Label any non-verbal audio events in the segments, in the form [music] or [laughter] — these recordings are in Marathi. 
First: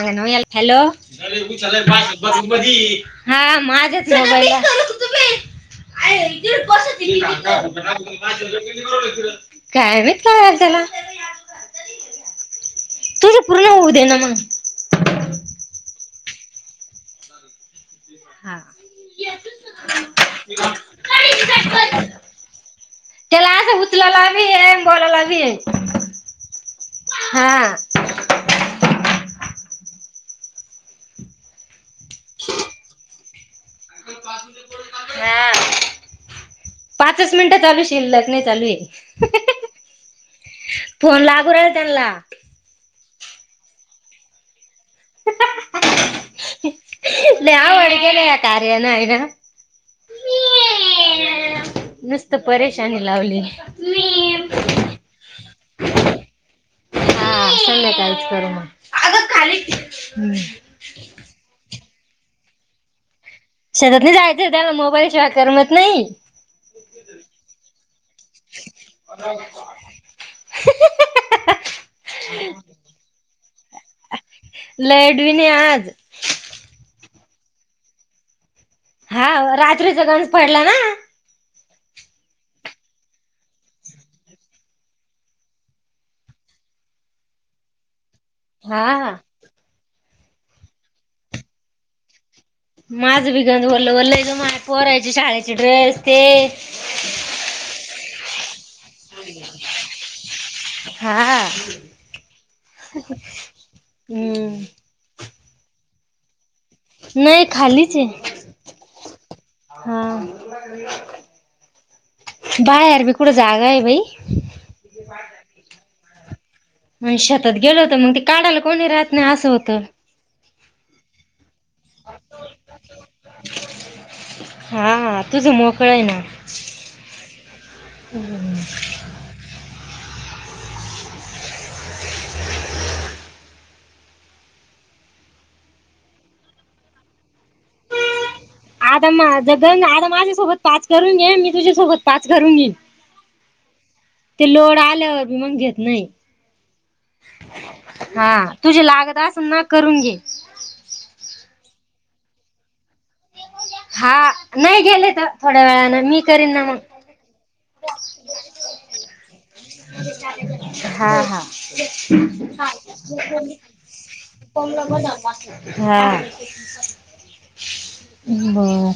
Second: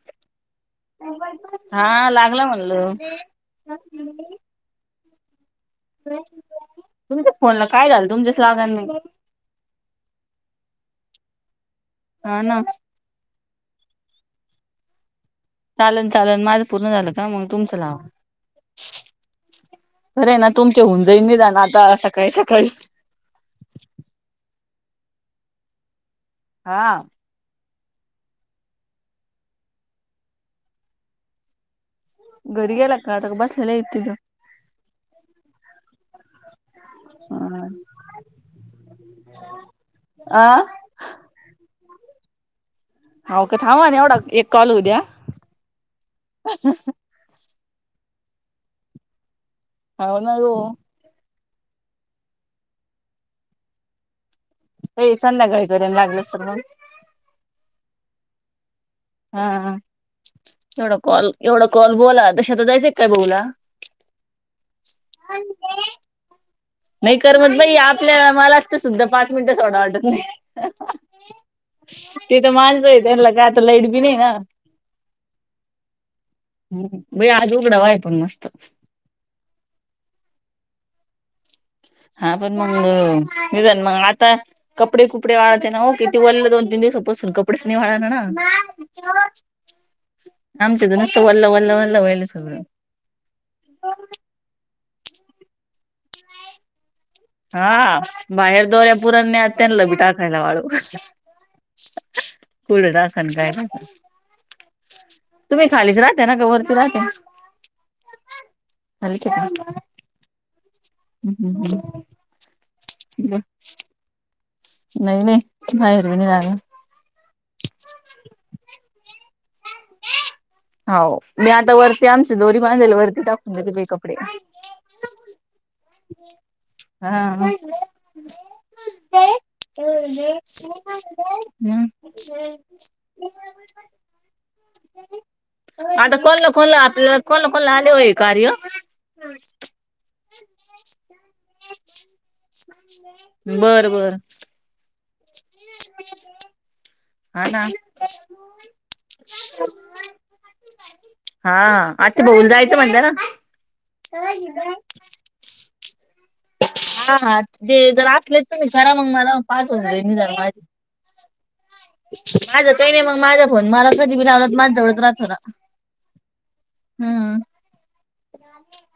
हॅलो हा लागला म्हणलं हा माझ्याच मोबाईला [unintelligible] तुमच्या फोनला काय झालं तुमच्याच लागा नाही काय माहित काय झालं त्याला हा ना तुझं पूर्य होऊ दे ना मग. चालन चालन माझं पूर्ण झालं का मग तुमचं लावा. हा बरे आहे ना तुमच्या होऊन जाईन नि जा ना आता सकाळी सकाळी. त्याला असं उचलेला बी हाय आणि बोलायला बी हाय. हा. हा. घरीे गेला का तर बस हा. पाचच मिनिटं चालवशील लग्न ही चालू ये. अ फोन लागू राहि त्यांनाला. हाव का थांबा ना एवढा एक कॉल उद्या लय अवगड केले या कार्या नाय गं. हाव ना गो. नुसतं परेशानी लावली. ते संध्याकाळी करयन लागलस तर मग. हा संध्याकाळीच कर मग. अगं हा खाली हम्म. एवढा कॉल एवढा कॉल बोला तशात जायचं काय बऊला? शेतात नाही जायचं त्याला मोबाईल शिवाय करमत नाही. नाही करमत बाई आपल्या मलाच तर सुद्धा पाच मिनट सोडा वाटत नाही. ते तर माणसं आहे त्यांला काय आता लाईट बी नाही ना. लाईट बी नाही आज. बई आज उघडा वा आहे पण मस्त. हा हो रात्रीचा गंज पडला ना. हा पण मग मी जाईन मंग आता. कपडे कुपडे वाढते ना किती वोले दोन, तीन दिवसपासून कपडेच नाही वाढणार ना. हा आमच्या ज नुसतं वल्ला वल्ला वल्ला व्हायलं सगळं. माझं बिगन ओल्लं ओल्लं आहे मा पोरायचे शाळेचे ड्रेस ते हा. बाहेर दौऱ्या पुरन्या त्यांना बी टाकायला वाळू हा कुड टाकन जायचा हम्म तुम्ही खालीच राहताना का वर? नाय खालीच आहे. खालीच. [unintelligible] हा हम्म हम्म बाहेर बी कुठं हम्म. जागा आहे बाई? नाही नाही बाहेर वी नाही जागा. मी शेतात गेलं होतं मग ते काढायला कोणी राहत नाही असं होतं. हाव मी आता वर ते आमची दोरी बांधाय ला वरती टाकून देत बाई कपडे. हा तुझं मोकळं आहे ना हा. हम्म. आता कोणलं कोणलं आपल्याला कोणला कोणला आले होई. कार्य आता मा जगन आता माझ्यासोबत पाच करून घे मी तुझ्यासोबत पाच करून घेईन. बरं बरं. ते लोड आल्यावर बी मंग घेत नाही. हा ना. हा तुझे लागत आसन म करून घे. हा आता बऊन जायचं म्हणता ना. हा नाही गेले तर थोड्या वेळाने मी करीन ना मग. हा हा दे जर असले तुम्ही करा मग मला पाच होऊन दे मी जरा बाहेर हा हा. हा. काही नाही मग माझा फोन मला कधी बी लावला तर माझ जवळच राहतो ना हम्म. बर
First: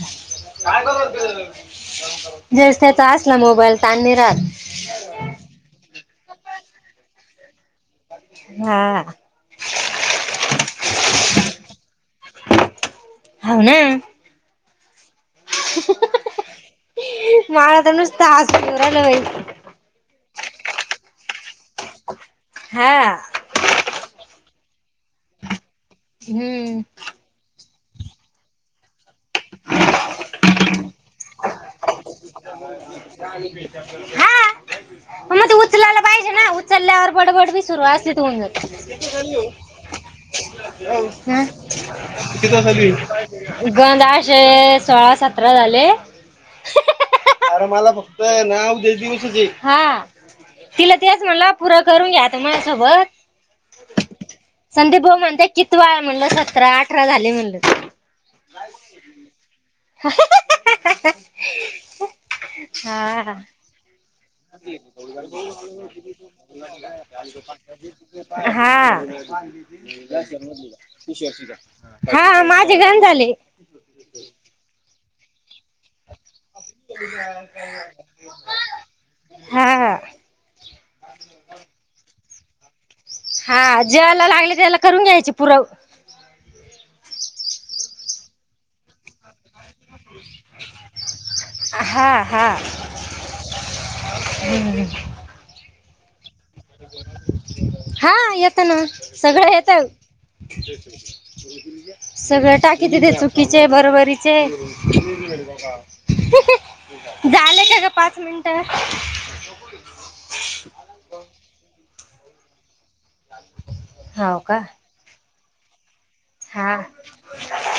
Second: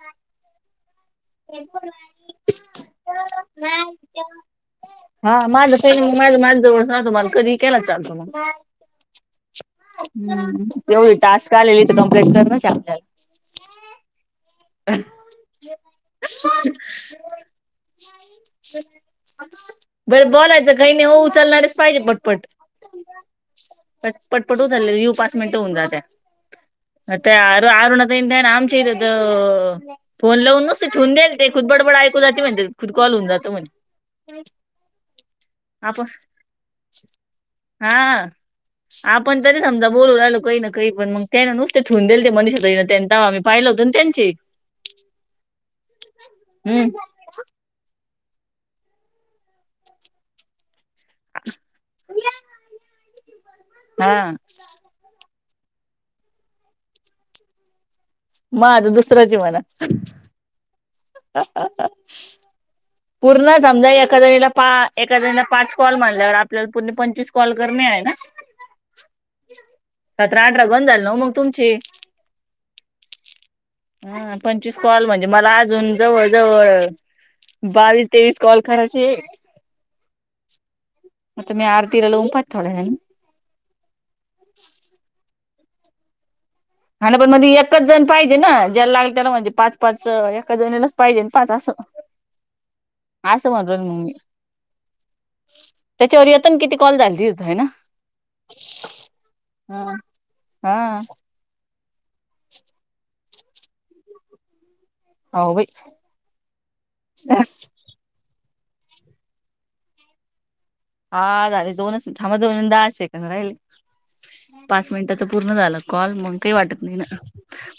ज त्याचा असला मोबाईल छान नाही राहात. हा माझ माझ माझ्या जवळ [unintelligible] मला कधी केला चालतो मग हा हम तेवढी टास्क आलेली तर कमप्लीट करनच आपल्याला. होव ना अ [inaudible] मला तर नुसता हासू ऐऊ राहीलं बाई. बरं बोलायचं काही नाही हो उचलणारेच पाहिजे पटपट. हां प पटपट उचलणारे तु पाच मिनिटं होऊन जाते. हम्म त्या अर अरुणा ताई या ना आमच्या इथ फोन लावून नसते ठेवून द्याला‌ ते खूद बडबड ऐकू जाते म्हणे. खुद कॉल होऊन जातो हां मग मग त उचलायला आपण पाहिजे ना उचलल्यावर बडबड बी सुरू असली तर हा होऊन जात. आपण तरी समजा बोलू राहिलो काही ना काही पण मग त्याने नुसते ठेवून दिले ते मनीषा ताईनं त्यानं तवा मी पाहिलं [unintelligible] होतं ना गंद त्यांचे अशे सोळा सतरा झाले. हम्म अरे मला फक्त नाव देश दिवसाचे तिला तेच म्हणला पुरा करून घ्याता माझ्या सोबत. हां संदीप भाऊ म्हणते कितवा म्हणलं सतरा अठरा झाली म्हणलं. माझा दुसऱ्याचय म्हणा. हा पूर्ण समजा एका जणीला एका जणीला पाच कॉल मानल्यावर आपल्याला पूर्ण पंचवीस कॉल करणे आहे ना. हां सतरा अठरा गण झाले ना मग तुमचे हा माझे घण झाले हा पंचवीस कॉल म्हणजे मला अजून जवळ जवळ बावीस तेवीस कॉल करायची हा आता मी आरतीला लाऊन पाहते थोडा वेळाने हा ज्याला लागले त्याला करून घ्यायचे पुरव ह पण मध्ये एकच जण पाहिजे ना ज्याला लागल त्याला म्हणजे पाच पाच एका जणीलाच पाहिजे पाच असं. हा हा आसं वाजल ममी. हम्म. त्याच्यावर येत ना किती कॉल झाल त हो आहे ना हा येतं ना सगळं येतं हां सगळं टाकी तिथे चुकीचे बरोबरीचे. हो बाई झालं का का पाच मिनिटं हा झाले दोनच थांबा दोन दहा सेकड राहिले हो का पाच मिनिटं त्या पूर्ण झाल कॉल मग काही हा वाटत नाही ना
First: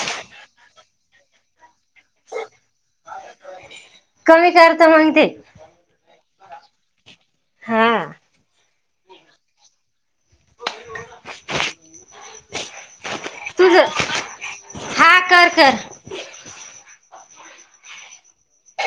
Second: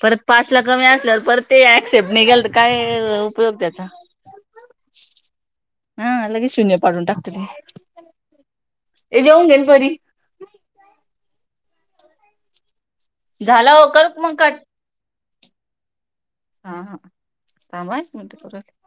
परत पाच ला कमी असल्यावर पर ते ऍक्सेप्ट निघाल तर काय उपयोग त्याचा कमी करत मग ते. हा लगेच शून्य पाडून टाकत ते हा ते जेऊन घेल परी. तुझ झाला हो करू का मग कट? हा कर कर हा हा सांय मण कर [unintelligible]